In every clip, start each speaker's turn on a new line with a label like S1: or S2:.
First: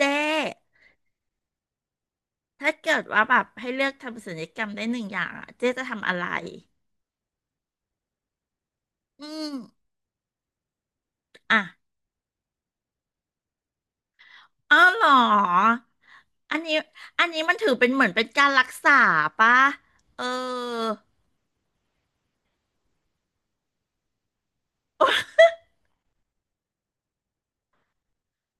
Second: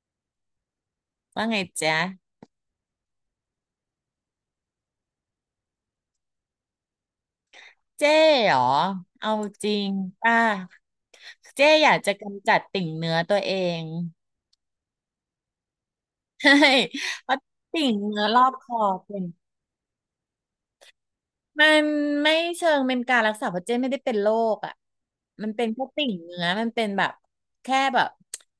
S1: เจ๊
S2: ว่าไงจ๊ะ
S1: ถ้าเกิดว่าแบบให้เลือกทำศัลยกรรมได้หนึ่งอย่างอะเจ๊จะทำอะไร
S2: เจ๊เหรอ
S1: อื
S2: เอา
S1: ม
S2: จริงป่ะ
S1: อ่ะ
S2: เจ๊อยากจะกำจัดติ่งเนื้อตัวเอง
S1: อ๋อเหรอ
S2: ใช่
S1: อันนี้
S2: เพราะ
S1: มันถือเป็
S2: ติ่
S1: น
S2: ง
S1: เหมือน
S2: เนื้
S1: เป็น
S2: อรอ
S1: การ
S2: บ
S1: รั
S2: ค
S1: ก
S2: อ
S1: ษา
S2: เป็น
S1: ปะเออ
S2: มันไม่เชิงเป็นการรักษาเพราะเจ้ไม่ได้เป็นโรคอ่ะ มันเป็นแค่ติ่งเนื้อมันเป็นแบบแค่แบบ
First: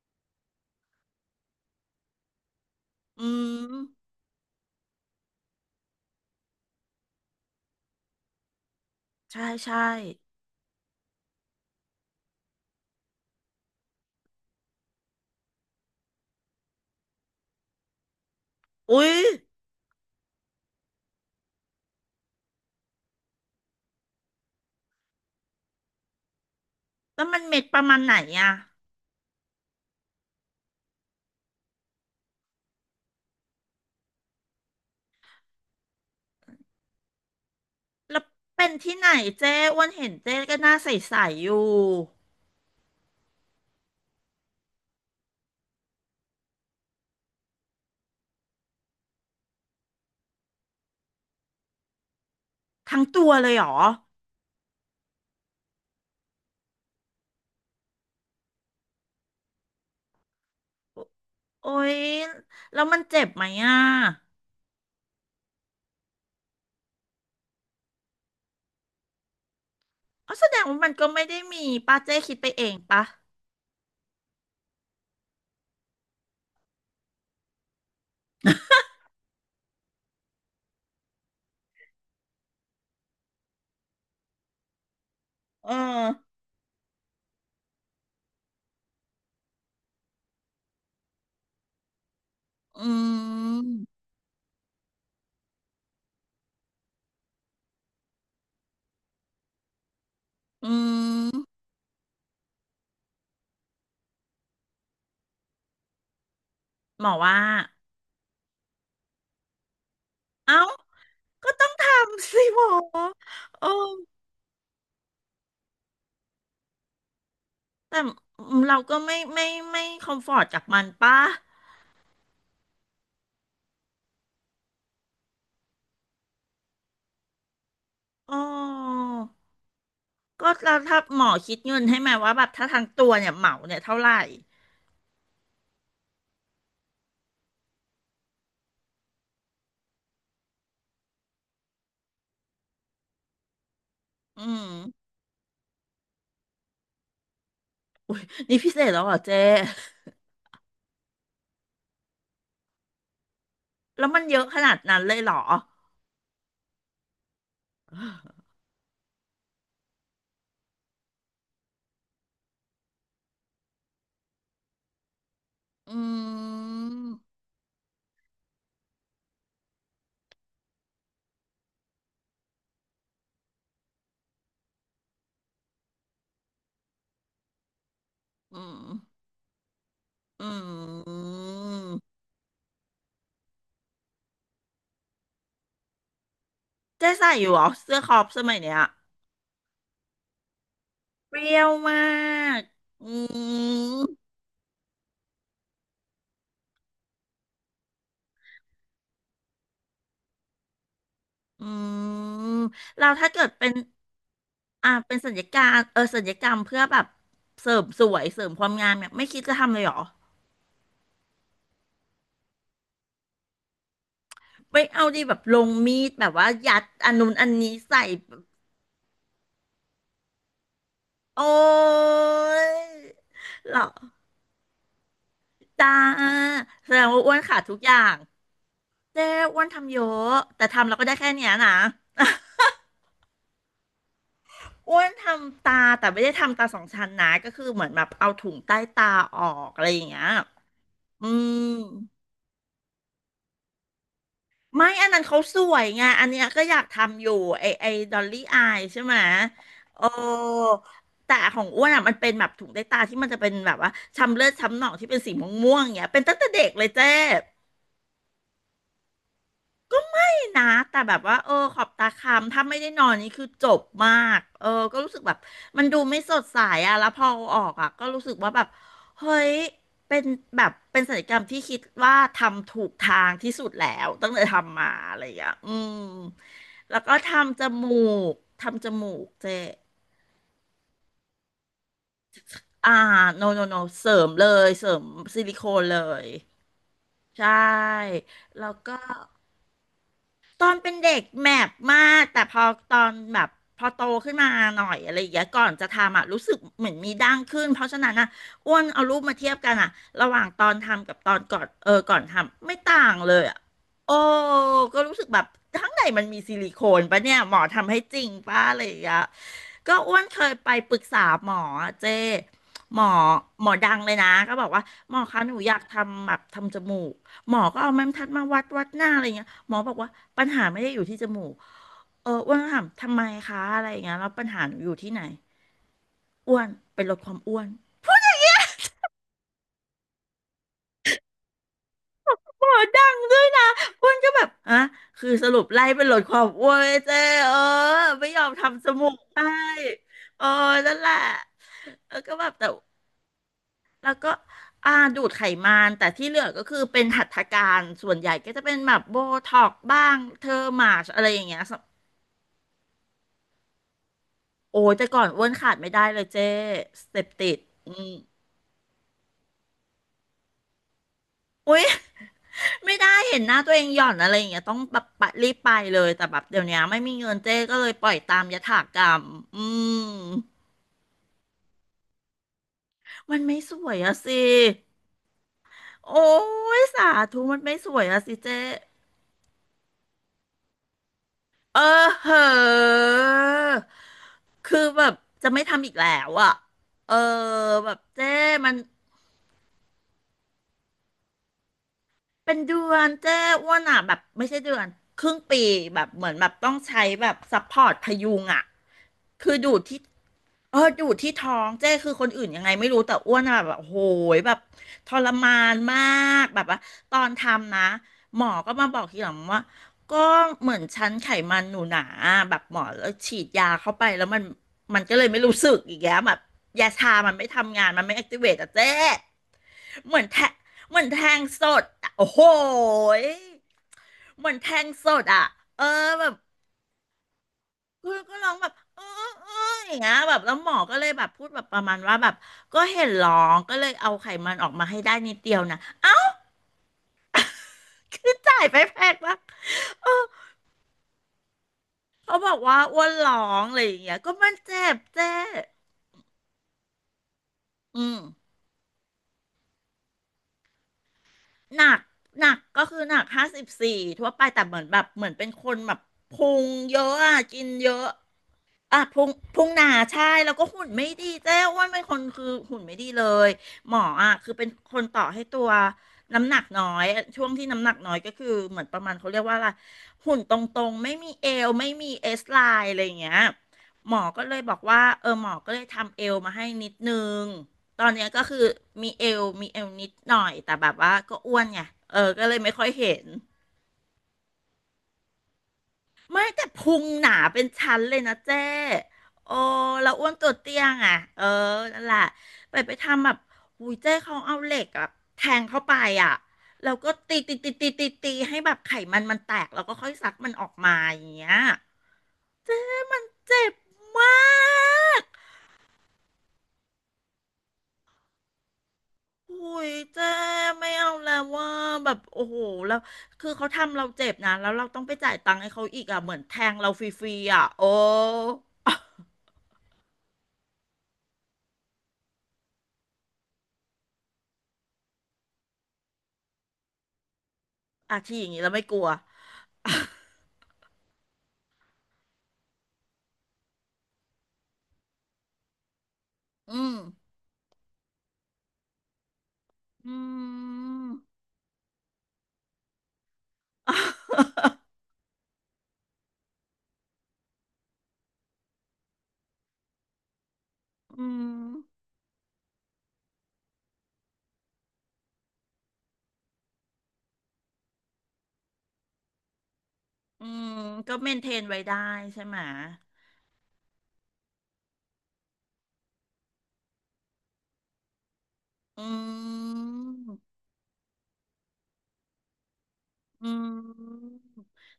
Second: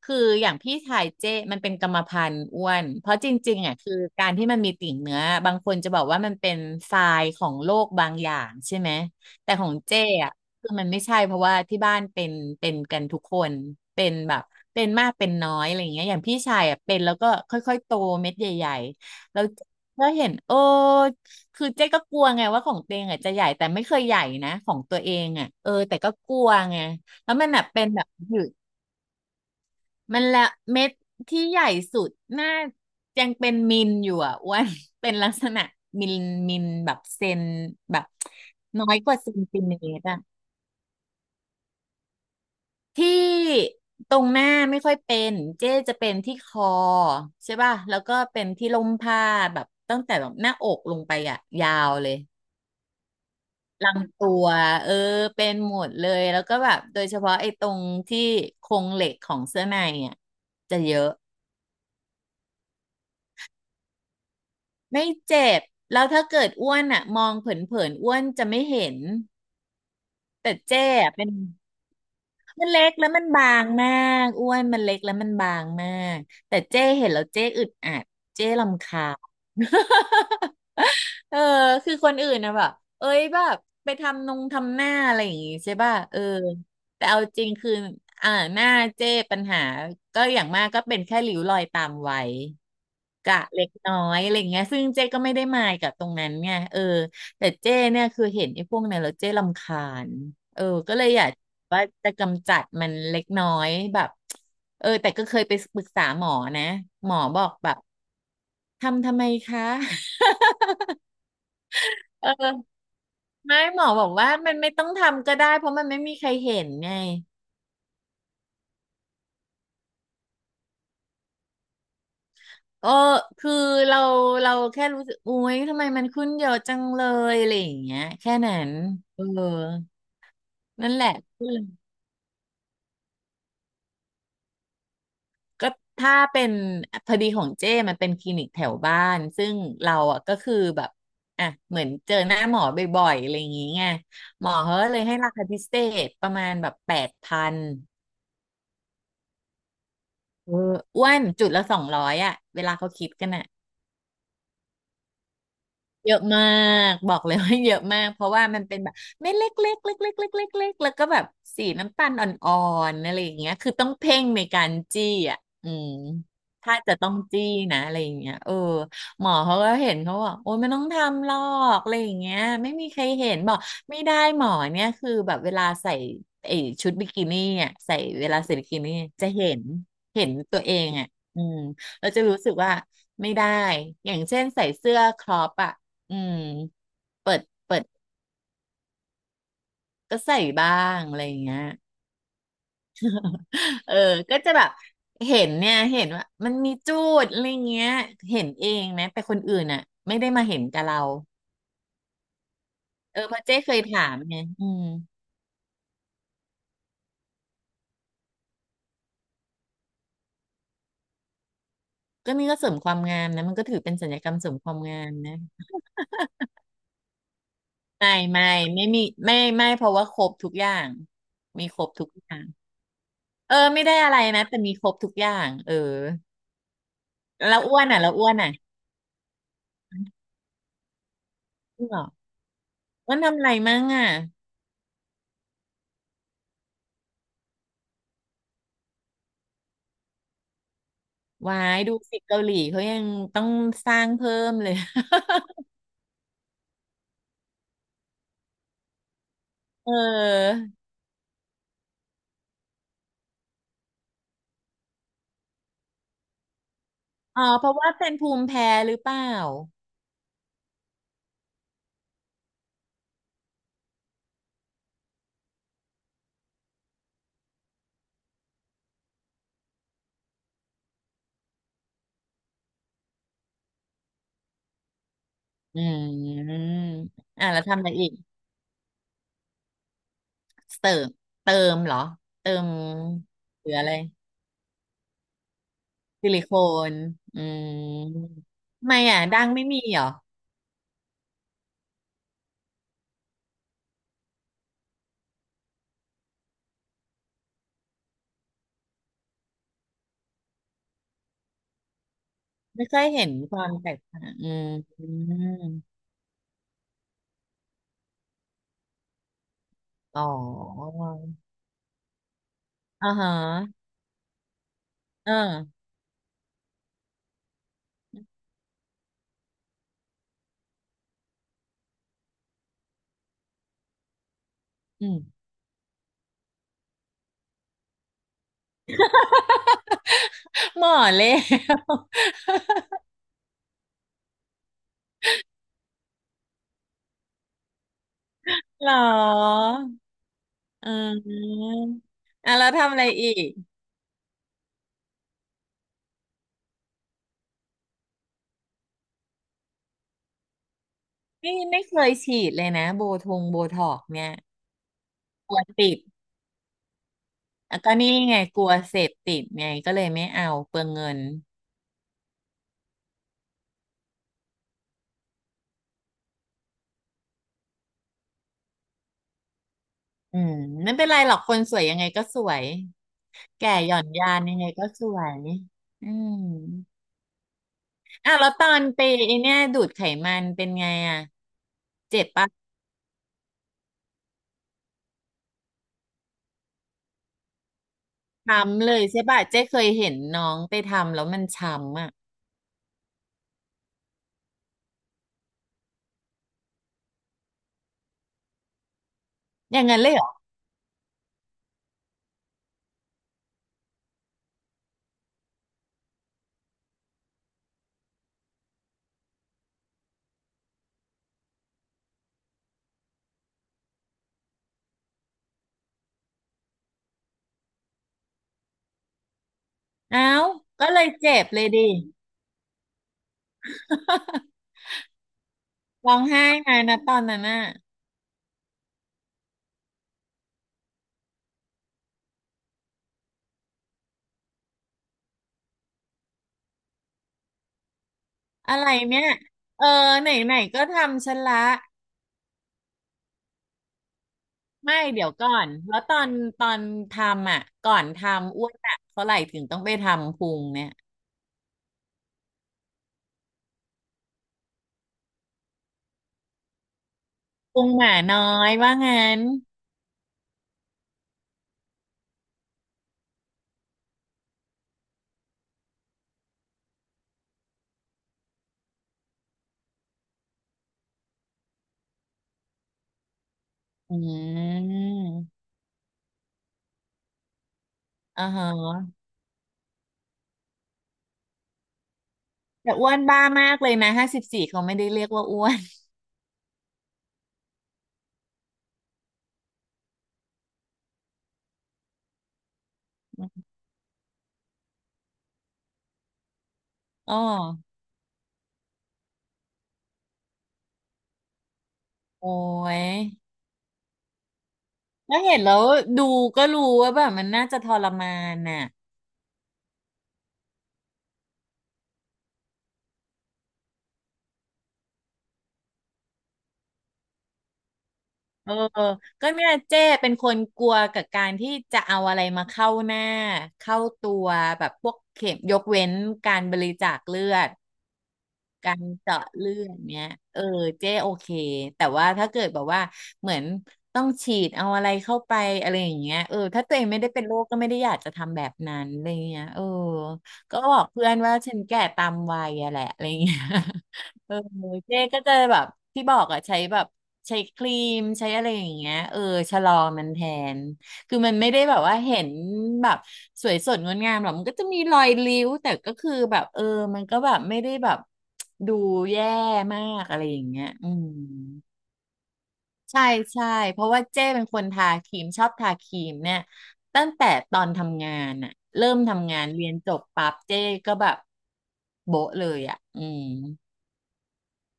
S2: คืออย่างพี่ชายเจ้มันเป็นกรรมพันธุ์อ้วนเพราะ
S1: อื
S2: จริงๆอ่ะคือ
S1: ม
S2: การที่มันมีติ่งเนื้อบางคนจะบอกว่ามันเป็นทรายของโรคบางอย่างใช่ไหม
S1: ใช่
S2: แต่ของ
S1: ใช่
S2: เจ้อ่ะคือมันไม่ใช่เพราะว่าที่บ้านเป็นเป็นกันทุกคนเป็นแบบเป็นมากเป็นน้อยอะไรอย่างเงี้ยอย่างพี่ชายอ่ะเป็นแล้วก็ค่อยๆโตเม็ดใหญ่
S1: อุ๊ย
S2: ๆแล้วก็เห็นโอ้ คือเจ๊ก็กลัวไงว่าของตัวเองอ่ะจะใหญ่แต่ไม่เคยใหญ่นะของตัวเองอ่ะเออแต่ก็กลัวไง
S1: แล้ว
S2: แล้ว
S1: มัน
S2: มัน
S1: เม็
S2: แบ
S1: ด
S2: บ
S1: ป
S2: เป็
S1: ระ
S2: น
S1: มาณ
S2: แบบ
S1: ไหน
S2: อยู่
S1: อะ
S2: มันละเม็ดที่ใหญ่สุดน่ายังเป็นมิลอยู่อ่ะอ้วน เป็นลักษณะมิลมิลแบบเซนแบบ
S1: แล้วเป็น
S2: น้อ
S1: ที่
S2: ย
S1: ไหน
S2: กว่าเซน
S1: เจ๊
S2: ติ
S1: อ้
S2: เม
S1: วัน
S2: ตร
S1: เห็น
S2: อ่ะ
S1: เจ๊ก็หน้าใสๆอยู่
S2: ที่ตรงหน้าไม่ค่อยเป็นเจ๊จะเป็นที่คอใช่ป่ะแล้วก็เป็นที่ลมผ้าแบบตั้งแต่แบบหน้าอกลงไปอ่ะยาวเลย
S1: ทั้งตัวเลยเหรอ
S2: ลำตัวเออเป็นหมดเลยแล้วก็แบบโดยเฉพาะไอ้ตรงที่โครงเหล็กของเสื้อในอ่ะจะเยอะ
S1: โอ๊ยแล้วมันเจ็บไหมอะ
S2: ไม่เจ็บแล้วถ้าเกิดอ้วนอ่ะมองเผินๆอ้วนจะไม่เห็น
S1: อ๋อแส
S2: แต่
S1: ดงว่า
S2: เจ๊
S1: มันก็
S2: อะ
S1: ไม่
S2: เป็น
S1: ได้มีป้าเจ้คิดไปเอ
S2: มัน
S1: ง
S2: เล็ก
S1: ปะ
S2: แล้วมันบางมากอ้วนมันเล็กแล้วมันบางมาก แต่เจ้เห็นแล้วเจ้อึดอัดเจ้รำคาญ เออคือคนอื่นนะแบบเอ้ยแบบไปทำนงทำหน้าอะไรอย่างงี้
S1: เออ
S2: ใช่ป่ะเออแต่เอาจริงคืออ่าหน้าเจ้ปัญหาก็อย่างมากก็เป็นแค่ริ้วรอยตามไว้
S1: อื
S2: กะเล็ก
S1: ม
S2: น้อยอะไรอย่างเงี้ยซึ่งเจ้ก็ไม่ได้มายกับตรงนั้นไงเออแต่เจ้เนี่ยคือเห็นไอ้พวกนั้นแล้วเจ้รำคาญเออ
S1: อื
S2: ก็เลยอยา
S1: ม
S2: ก ว่าจะกำจัดมันเล็กน้อยแบบเออแต่ก็เคยไปปรึกษาหมอนะ
S1: หม
S2: หม
S1: อ
S2: อ
S1: ว่า
S2: บอกแบบทำทำไมคะ
S1: เอ้าก็ต้องท
S2: เอ
S1: ำสิ
S2: อ
S1: หมอ
S2: ไม่
S1: โอ้
S2: หมอบอกว่ามันไม่ต้องทำก็ได้เพราะมันไม่มีใครเห็นไง
S1: แต่เราก็ไม่คอมฟอร์ตกับมันปะ
S2: เออคือเราเราแค่รู้สึกอุ๊ยทำไมมันขึ้นเยอะจังเลยอะไรอย่างเงี้ยแค่
S1: อ๋
S2: นั้น
S1: อ
S2: เออ
S1: ก็เรา
S2: นั่น
S1: ถ้า
S2: แหละ
S1: หมอคิดเงินให้ไหมว่าแบบถ้าทั้งตัวเนี่ยเหมาเนี่ยเท่าไหร่
S2: ก็ถ้าเป็นพอดีของเจ้มันเป็นคลินิกแถวบ้านซึ่งเราอ่ะก็คือแบบอ่ะเหมือนเจอหน้าหมอบ่อยๆอะไรอย่างงี้ไง
S1: อื
S2: หมอ
S1: ม
S2: เขาก็เลยให้ราคาพิเศษประมาณแบบ8,000
S1: นี่พิเศษแล้วเหรอเจ้
S2: เอออ้วนจุดละ200อ่ะเวลาเขาคิดกันอ่ะ
S1: แล้วมันเยอะขนาดนั้นเลยเหรอ
S2: เยอะมากบอกเลย ว่าเยอะมากเพราะว่ามันเป็นแบบเม็ดเล็กๆเล็กเล็กเล็กๆเล็กๆเล็กเแล้วก็แบบสีน้ำตาลอ่อนๆอะไรอย่างเงี้ยคือต้องเพ่งในการจี้อ่ะอืม
S1: อื
S2: ถ้า
S1: ม
S2: จะต้องจี้นะอะไรอย่างเงี้ยเออหมอเขาก็เห็นเขาบอกโอ้ยไม่ต้องทำหรอกอะไรอย่างเงี้ยไม่มีใครเห็นบอกไม่ได้หมอเนี่ยคือแบบเวลาใส่ไอ้ชุดบิกินี่อ่ะใส่เวลาใส่
S1: อื
S2: บิกิ
S1: ม
S2: นี่จะเห็นเห็น
S1: อื
S2: ตัวเองอ่ะอืมเรา
S1: ม
S2: จะรู้สึกว่าไม่ได้อย่างเช่นใส่เสื้อครอปอะ อืม
S1: เจ๊ใส่
S2: เปิด
S1: อยู่เหรอ
S2: เปิด
S1: เสื้อครอปสมัยเนี้ย
S2: ก็ใส่บ้างอะไรอ
S1: เป
S2: ย่าง
S1: รี้
S2: เงี้
S1: ย
S2: ย
S1: วมากอื
S2: เออ
S1: ม
S2: ก็จะแบบเห็นเนี่ยเห็นว่ามันมีจูดอะไรเงี้ยเห็นเองนะแต่คนอื่นอ่ะไม่ได้มาเห็นกับเรา
S1: อืมเรา
S2: เออ
S1: ถ้า
S2: เพ
S1: เกิ
S2: ราะ
S1: ด
S2: เจ๊
S1: เป็
S2: เค
S1: น
S2: ยถามไงอืม
S1: อ่าเป็นสัญญการเออสัญญกรรมเพื่อแบบเสริมสวยเสริมความงามเนี่ยไม่คิดจะทำเลยเหรอ
S2: ก็นี่ก็เสริมความงามนะมันก็ถือเป็นสัญญกรรมเสริมความ
S1: ไม่
S2: งา
S1: เอา
S2: ม
S1: ดีแบ
S2: นะ
S1: บลงมีดแบบว่ายัดอันนู้นอันนี้ใส่
S2: ไม่
S1: แบบ
S2: ไม่ไม่มีไม่ไม่เพราะว่าครบทุกอย่าง
S1: โอ้
S2: มีครบทุกอย่าง
S1: ย
S2: เออ
S1: เหรอ
S2: ไม่ได้อะไรนะแต่มีครบทุกอย่างเออ
S1: จ้าแสดงว่าอ้วนขา
S2: แล้ว
S1: ดทุ
S2: อ้
S1: ก
S2: วน
S1: อย่า
S2: อ่ะแล้ว
S1: ง
S2: อ้วนอ่ะ
S1: เจ๊อ้วนทำเยอะแต่ทำเราก็ได้แค่เนี้ยนะ
S2: จริงเหรออ้วนทำอะไรมั่งอ่ะ
S1: อ้วนทำตาแต่ไม่ได้ทำตาสองชั้นนะก็คือเหมือนแบบเอาถุงใต้ตาออกอะไรอย่างเงี้ยอื
S2: วา
S1: ม
S2: ยดูสิเกาหลีเขายังต้องสร้างเพิ่มเลย
S1: ไม่อันนั้นเขาสวยไงอันเนี้ยก็อยากทำอยู่ไอดอลลี่อายใช่ไหม
S2: เ
S1: โอ้
S2: ออ
S1: แต่ของอ้วนอ่ะมันเป็นแบบถุงใต้ตาที่มันจะเป็นแบบว่าช้ำเลือดช้ำหนองที่เป็นสีม่วงๆอย่างเงี้ยเป็นตั้งแต่เด็กเลยเจ๊
S2: อ๋อเพราะว่าเป็นภูมิแพ้หรือเปล่า
S1: นะแต่แบบว่าเออขอบตาค้ำถ้าไม่ได้นอนนี่คือจบมากเออก็รู้สึกแบบมันดูไม่สดใสอะแล้วพอเอาออกอะก็รู้สึกว่าแบบเฮ้ยเป็นแบบเป็นศัลยกรรมที่คิดว่าทำถูกทางที่สุดแล้วตั้งแต่ทำมาอะไรอย่างเงี้ยอื
S2: อื
S1: ม
S2: ม
S1: แล้วก็
S2: อ่ะ
S1: ทำ
S2: แล้
S1: จ
S2: วทำอะไร
S1: มู
S2: อีก
S1: กเจ
S2: เติมเติมเหรอเติม
S1: อ่าโนโน
S2: หรือ
S1: โน
S2: อะไร
S1: เสริมเลยเสริมซิลิโคนเลย
S2: ซิลิโคนอื
S1: ใช่
S2: ม
S1: แล้ว
S2: ทำไม
S1: ก็
S2: อ่ะดังไม่มีเหรอ
S1: ตอนเป็นเด็กแมปมากแต่พอตอนแบบพอโตขึ้นมาหน่อยอะไรอย่างเงี้ยก่อนจะทำอ่ะรู้สึกเหมือนมีดั้งขึ้นเพราะฉะนั้นอะอ้วนเอารูปมาเทียบกันอ่ะระหว่างตอนทำกับตอนก่อนเออก่อนทำไม่
S2: ไม่เคย
S1: ต่าง
S2: เห็น
S1: เลย
S2: ค
S1: อ่ะ
S2: วามแตก
S1: โอ้
S2: ต่างอืม
S1: ก็
S2: อ
S1: รู้สึกแบบข้าง
S2: ม
S1: ในมันมีซิลิโคนปะเนี่ยหมอทำให้จริงปะอะไรอย่างเงี้ยก็อ้ว
S2: อ๋อ
S1: นเคยไปปรึกษาหมออเจ้หมอ
S2: อ่าฮะ
S1: หมอดังเลยนะก็บอกว่าหมอ
S2: เออ
S1: คะหนูอยากทำแบบทำจมูกหมอก็เอาไม้บรรทัดมาวัดวัดหน้าอะไรเงี้ย หมอบอกว่าปัญหาไม่ได้อยู่ที่จมูกเอออ้วนก็ถามทำไมคะอะไรอย่างเงี้ยแล้วปัญหาหนูอยู่
S2: อื
S1: ที่
S2: ม
S1: ไหนอ้วนเป็นลดความอ้วน
S2: หมอเลย
S1: หมอดังด้วยนะอ้วนก็แบบอ่ะคือสรุปไล่เป็นลดความอ้วนเจ๊เออไม่ยอม ทำจ
S2: เหรอ
S1: มูกให้เออ
S2: อ่
S1: นั่นแหละ
S2: า
S1: แล้วก็แบบ
S2: อ่ะ
S1: แต่
S2: แล้วทำอะไรอีก
S1: แล้วก็อ่าดูดไขมันแต่ที่เหลือก็คือเป็นหัตถการส่วนใหญ่ก็จะเป็นแบบโบท็อกบ้างเทอร์มาชอะไรอย่างเงี้
S2: นี่
S1: ย
S2: ไม่เคยฉีดเลยนะโบทงโบท็อกเนี่ย
S1: โอ้ยแต่ก่อนอ้ว
S2: ก
S1: น
S2: ลัว
S1: ขาดไม่
S2: ติด
S1: ได้เลยเจ๊สเต็ปติด
S2: อ่ะ
S1: อื
S2: ก็
S1: ม
S2: นี่ไงกลัวเสพติดไงก็เลยไม่เอาเปลืองเงิน
S1: อุ๊ย ไม่ได้เห็นหน้าตัวเองหย่อนอะไรอย่างเงี้ยต้องแบบปะรีบไปเลยแต่แบบเดี๋ยวนี้ไม่มีเงินเจ้ก็เลยปล่อยตามยถากรรมอืม
S2: อืมไม่เป็นไรหรอกคนสวยยังไงก็สวย
S1: มันไม่
S2: แก่
S1: สว
S2: หย่
S1: ย
S2: อน
S1: อะ
S2: ยา
S1: สิ
S2: นยังไงก็สวยอื
S1: โอ้
S2: ม
S1: ยสาธุมันไม่สวยอะ
S2: อ่ะ
S1: สิ
S2: แล้ว
S1: เจ้
S2: ตอนไปไอเนี่ยดูดไขมันเป็นไงอ่ะ
S1: เออ
S2: เจ็บ
S1: เหอ
S2: ปะ
S1: ะคือแบบจะไม่ทำอีกแล้วอะเออแบบเจ้มัน
S2: ช้ำเลยใช่ปะเจ๊เคยเห็นน้องไปทำแล้วมันช้ำอ่ะ
S1: เป็นเดือนเจ้อ้วนอ่ะแบบไม่ใช่เดือนครึ่งปีแบบเหมือนแบบต้องใช้แบบซัพพอร์ตพยุงอ่ะคือดู
S2: อ
S1: ด
S2: ย่างนั้
S1: ที่
S2: นเลยเหรอ
S1: เออดูดที่ท้องเจ้คือคนอื่นยังไงไม่รู้แต่อ้วนอะแบบโหยแบบทรมานมากแบบว่าตอนทำนะหมอก็มาบอกทีหลังว่าก็เหมือนชั้นไขมันหนูหนาแบบหมอแล้วฉีดยาเข้าไปแล้วมันก็เลยไม่รู้สึกอีกแล้วแบบยาชามันไม่ทำงานมันไม่แอคทีเวตอะเจ้เหมื
S2: อ้า
S1: อน
S2: ว
S1: แทะ
S2: ก็
S1: เห
S2: เล
S1: มือน
S2: ย
S1: แท
S2: เจ็
S1: ง
S2: บเล
S1: ส
S2: ยดิ
S1: ดอะโอ้โหยเหมือ นแทงสดอ่ะเออ
S2: ร้อง
S1: แบบ
S2: ไห้ไงนะตอนนั้นน่ะ
S1: คุณก็ร้องแบบเออเอออย่างเงี้ยแบบแล้วหมอก็เลยแบบพูดแบบประมาณว่าแบบก็เห็นร้องก็เลยเอาไขมันออกมาให้ได้นิดเดียวนะเอ้าคือจ่าย
S2: อะ
S1: ไป
S2: ไร
S1: แพง
S2: เนี่ย
S1: มาก
S2: เออไหนไหนก็ทำฉันละ
S1: เขาบอกว่าอ้วนร้องอะไรอย่างเงี้ยก็มันเจ็
S2: ไม่
S1: บ
S2: เดี๋
S1: เจ๊
S2: ยวก่อนแล้วตอนทำอ่ะก่อ
S1: อื
S2: น
S1: ม
S2: ทำอ้วนอ่ะเท่าไหร่ถึงต้องไปทำพุงเนี่ย
S1: หนักก็คือหนัก54ทั่วไปแต่เหมือนแบบเหมือนเป็นคนแบบพุงเยอะอะกิน
S2: พุ
S1: เย
S2: งห
S1: อะ
S2: มาน้อยว่า
S1: อ่ะพุง
S2: งั้น
S1: พุงหนาใช่แล้วก็หุ่นไม่ดีเจ้อ้วนเป็นคนคือหุ่นไม่ดีเลยหมออ่ะคือเป็นคนต่อให้ตัวน้ำหนักน้อยช่วงที่น้ำหนักน้อยก็คือเหมือนประมาณเขาเรียกว่าอะไรหุ่นตรงๆไม่มีเอวไม่มีเอสไลน์อะไรอย่างเงี้ยหม
S2: อื
S1: อก็เลยบอกว่าเออหมอ
S2: ม
S1: ก็เลยทำเอวมาให้นิดนึง ตอนเนี้ยก็
S2: อ่า
S1: คือ
S2: ฮะ
S1: มีเอวนิดหน่อยแต่แบบว่าก็อ้วนไงเออก็เลยไม่ค่อย
S2: แต่อ้ว
S1: เห็
S2: น
S1: น
S2: บ้ามากเลยนะ54เขาไม่ได้เรียกว่าอ้วน
S1: ไม่แต่พุงหนาเป็นชั้นเลยนะเจ้โอ้แล้วอ้วนตัวเตี้ยงอ่ะเออนั่นแหละไปทำแบบอุ้ยเจ้เขาเอาเหล็กอะแทงเข้าไปอ่ะแล้วก็
S2: อ๋
S1: ตี
S2: อ
S1: ตีตีตีตีตีให้แบบไขมันมันแตกแล้วก็ค่อยซักมันออกมาอย่างเงี้ย
S2: โอ้
S1: เจ๊
S2: ย
S1: มันเจ็บมาก
S2: แล้วเห็นแล้วดูก็รู้ว่าแบบมันน่าจะทรมานน่ะ
S1: โอ้ยเจ๊ไม่เอาแล้วว่าแบบโอ้โหแล้วคือเขาทำเราเจ็บนะแล้วเราต้องไปจ่ายตังค์ให้เขาอีกอ่ะเหมือนแทงเราฟรีๆอ่ะโอ้
S2: เออก็เนี่ยเจ้เป็นคนกลัวกับการที่จะเอาอะไรมาเข้าหน้าเข้าตัวแบบพวกเข็มยกเว้นการบริจาคเลือด
S1: อาชีอย่างนี้แล้วไม่
S2: กา
S1: ก
S2: ร
S1: ลัว
S2: เจาะเลือดเนี้ยเออเจ๊โอเคแต่ว่าถ้าเกิดแบบว่าเหมือนต้องฉีดเอาอะไรเข้าไปอะไรอย่างเงี้ยเออ
S1: อื
S2: ถ้าตั
S1: ม
S2: วเองไม่ได้เป็นโรคก็ไม่ได้อยากจะทำแบบนั้นอะไรเงี้ยเออ
S1: อื
S2: ก็บอก
S1: ม
S2: เพื่อนว่าฉันแก่ตามวัยอะแหละอะไรเงี้ย เออ เจ๊ก็จะแบบที่บอกอะใช้แบบใช้ครีมใช้อะไรอย่างเงี้ยเออชะลอมันแทน
S1: อื
S2: คือมัน
S1: ม
S2: ไม่ได้แบบว่าเห็นแบบสวยสดงดงามหรอกมันก็จะมีรอยริ้วแต่ก็คือแบบเออมันก็แบบไม่ได้แบบดูแย่มากอะไร
S1: อื
S2: อย่า
S1: ม
S2: งเงี้ยอื
S1: ก็
S2: ม
S1: เมนเทนไว้ได้ใช่ไหม
S2: ใช่ใช่เพราะว่าเจ้เป็นคนทาครีมชอบทาครีมเนี่ยตั้งแต่ตอนทำงานอะ
S1: อื
S2: เริ่มทำงานเรียนจบปั๊
S1: ม
S2: บเจ้ก็แบบโบ๊ะเลยอะอืม
S1: อืม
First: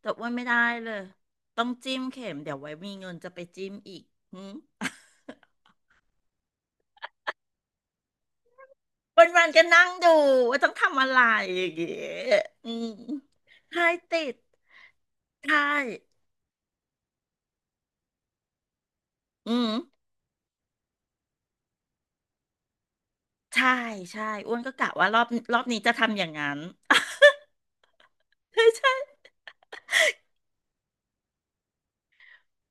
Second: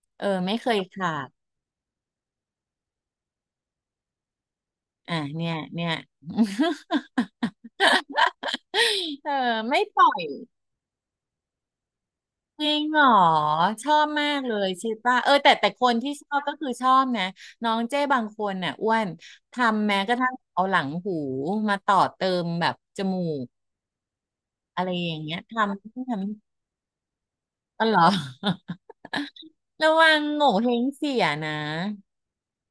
S1: แต่อ้
S2: เออ
S1: ว่าไม่
S2: ไม่
S1: ได้
S2: เคย
S1: เลย
S2: ขาด
S1: ต้องจิ้มเข็มเดี๋ยวไว้มีเงินจะไปจิ้มอีกหืม
S2: อ่ะเนี่ยเนี่ย
S1: วั
S2: เอ
S1: น
S2: อ
S1: วันก็
S2: ไม่
S1: นั่ง
S2: ปล่
S1: ดู
S2: อย
S1: ว่าต้องทำอะไรอย่างเงี้ย
S2: จ
S1: อื
S2: ริง
S1: ม
S2: เหรอ
S1: ใช่
S2: ชอบ
S1: ติ
S2: มา
S1: ด
S2: กเลยใชิป่ะเออแต่
S1: ใช่
S2: แต่คนที่ชอบก็คือชอบนะน้องเจ้บางคนน่ะอ้วน
S1: อืม
S2: ทำแม้กระทั่งเอาหลังหูมาต่อเติมแบบจมูก
S1: ใช่ใช่อ้วนก็
S2: อะไร
S1: กะว่า
S2: อ
S1: ร
S2: ย่า
S1: อ
S2: ง
S1: บ
S2: เงี้ย
S1: นี้
S2: ทำท
S1: จะทำอย่างนั้น
S2: ำตลอดร
S1: ใช่
S2: อ
S1: ใช่
S2: ระวังโง่เฮงเสียนะ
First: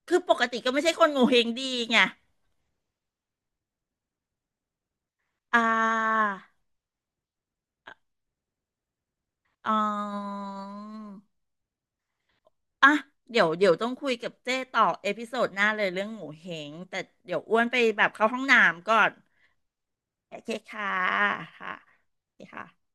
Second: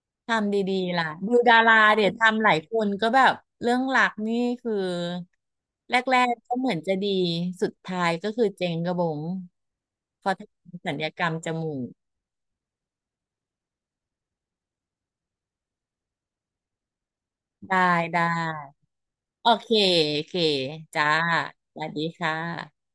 S1: คือปก
S2: ทำ
S1: ติก็
S2: ดี
S1: ไม่ใช่
S2: ๆ
S1: ค
S2: ล่ะ
S1: นโง
S2: ดู
S1: เฮง
S2: ดา
S1: ดี
S2: รา
S1: ไง
S2: เดี๋ยวทำหลายคนก็แบบเรื่องหลักนี่คือ
S1: อ่
S2: แร
S1: า
S2: กๆก็เหมือนจะดีสุดท้ายก็คือเจ๊งกระบง
S1: อ๋อ
S2: เพอทำศัลยกรรมจมูก
S1: อ่ะเดี๋ยวต้องคุยกับเจ้ต่อเอพิโซดหน้าเลยเรื่องหมูเฮงแต่เดี๋ยวอ้วนไป
S2: ได้
S1: แบบ
S2: ได้
S1: เข้าห้องน้ำก่อน
S2: โอเค โอ
S1: โอ
S2: เค
S1: เคค่ะ
S2: จ้า
S1: ค่ะ
S2: สวัสดี
S1: โอ
S2: ค่ะ
S1: เคค่ะ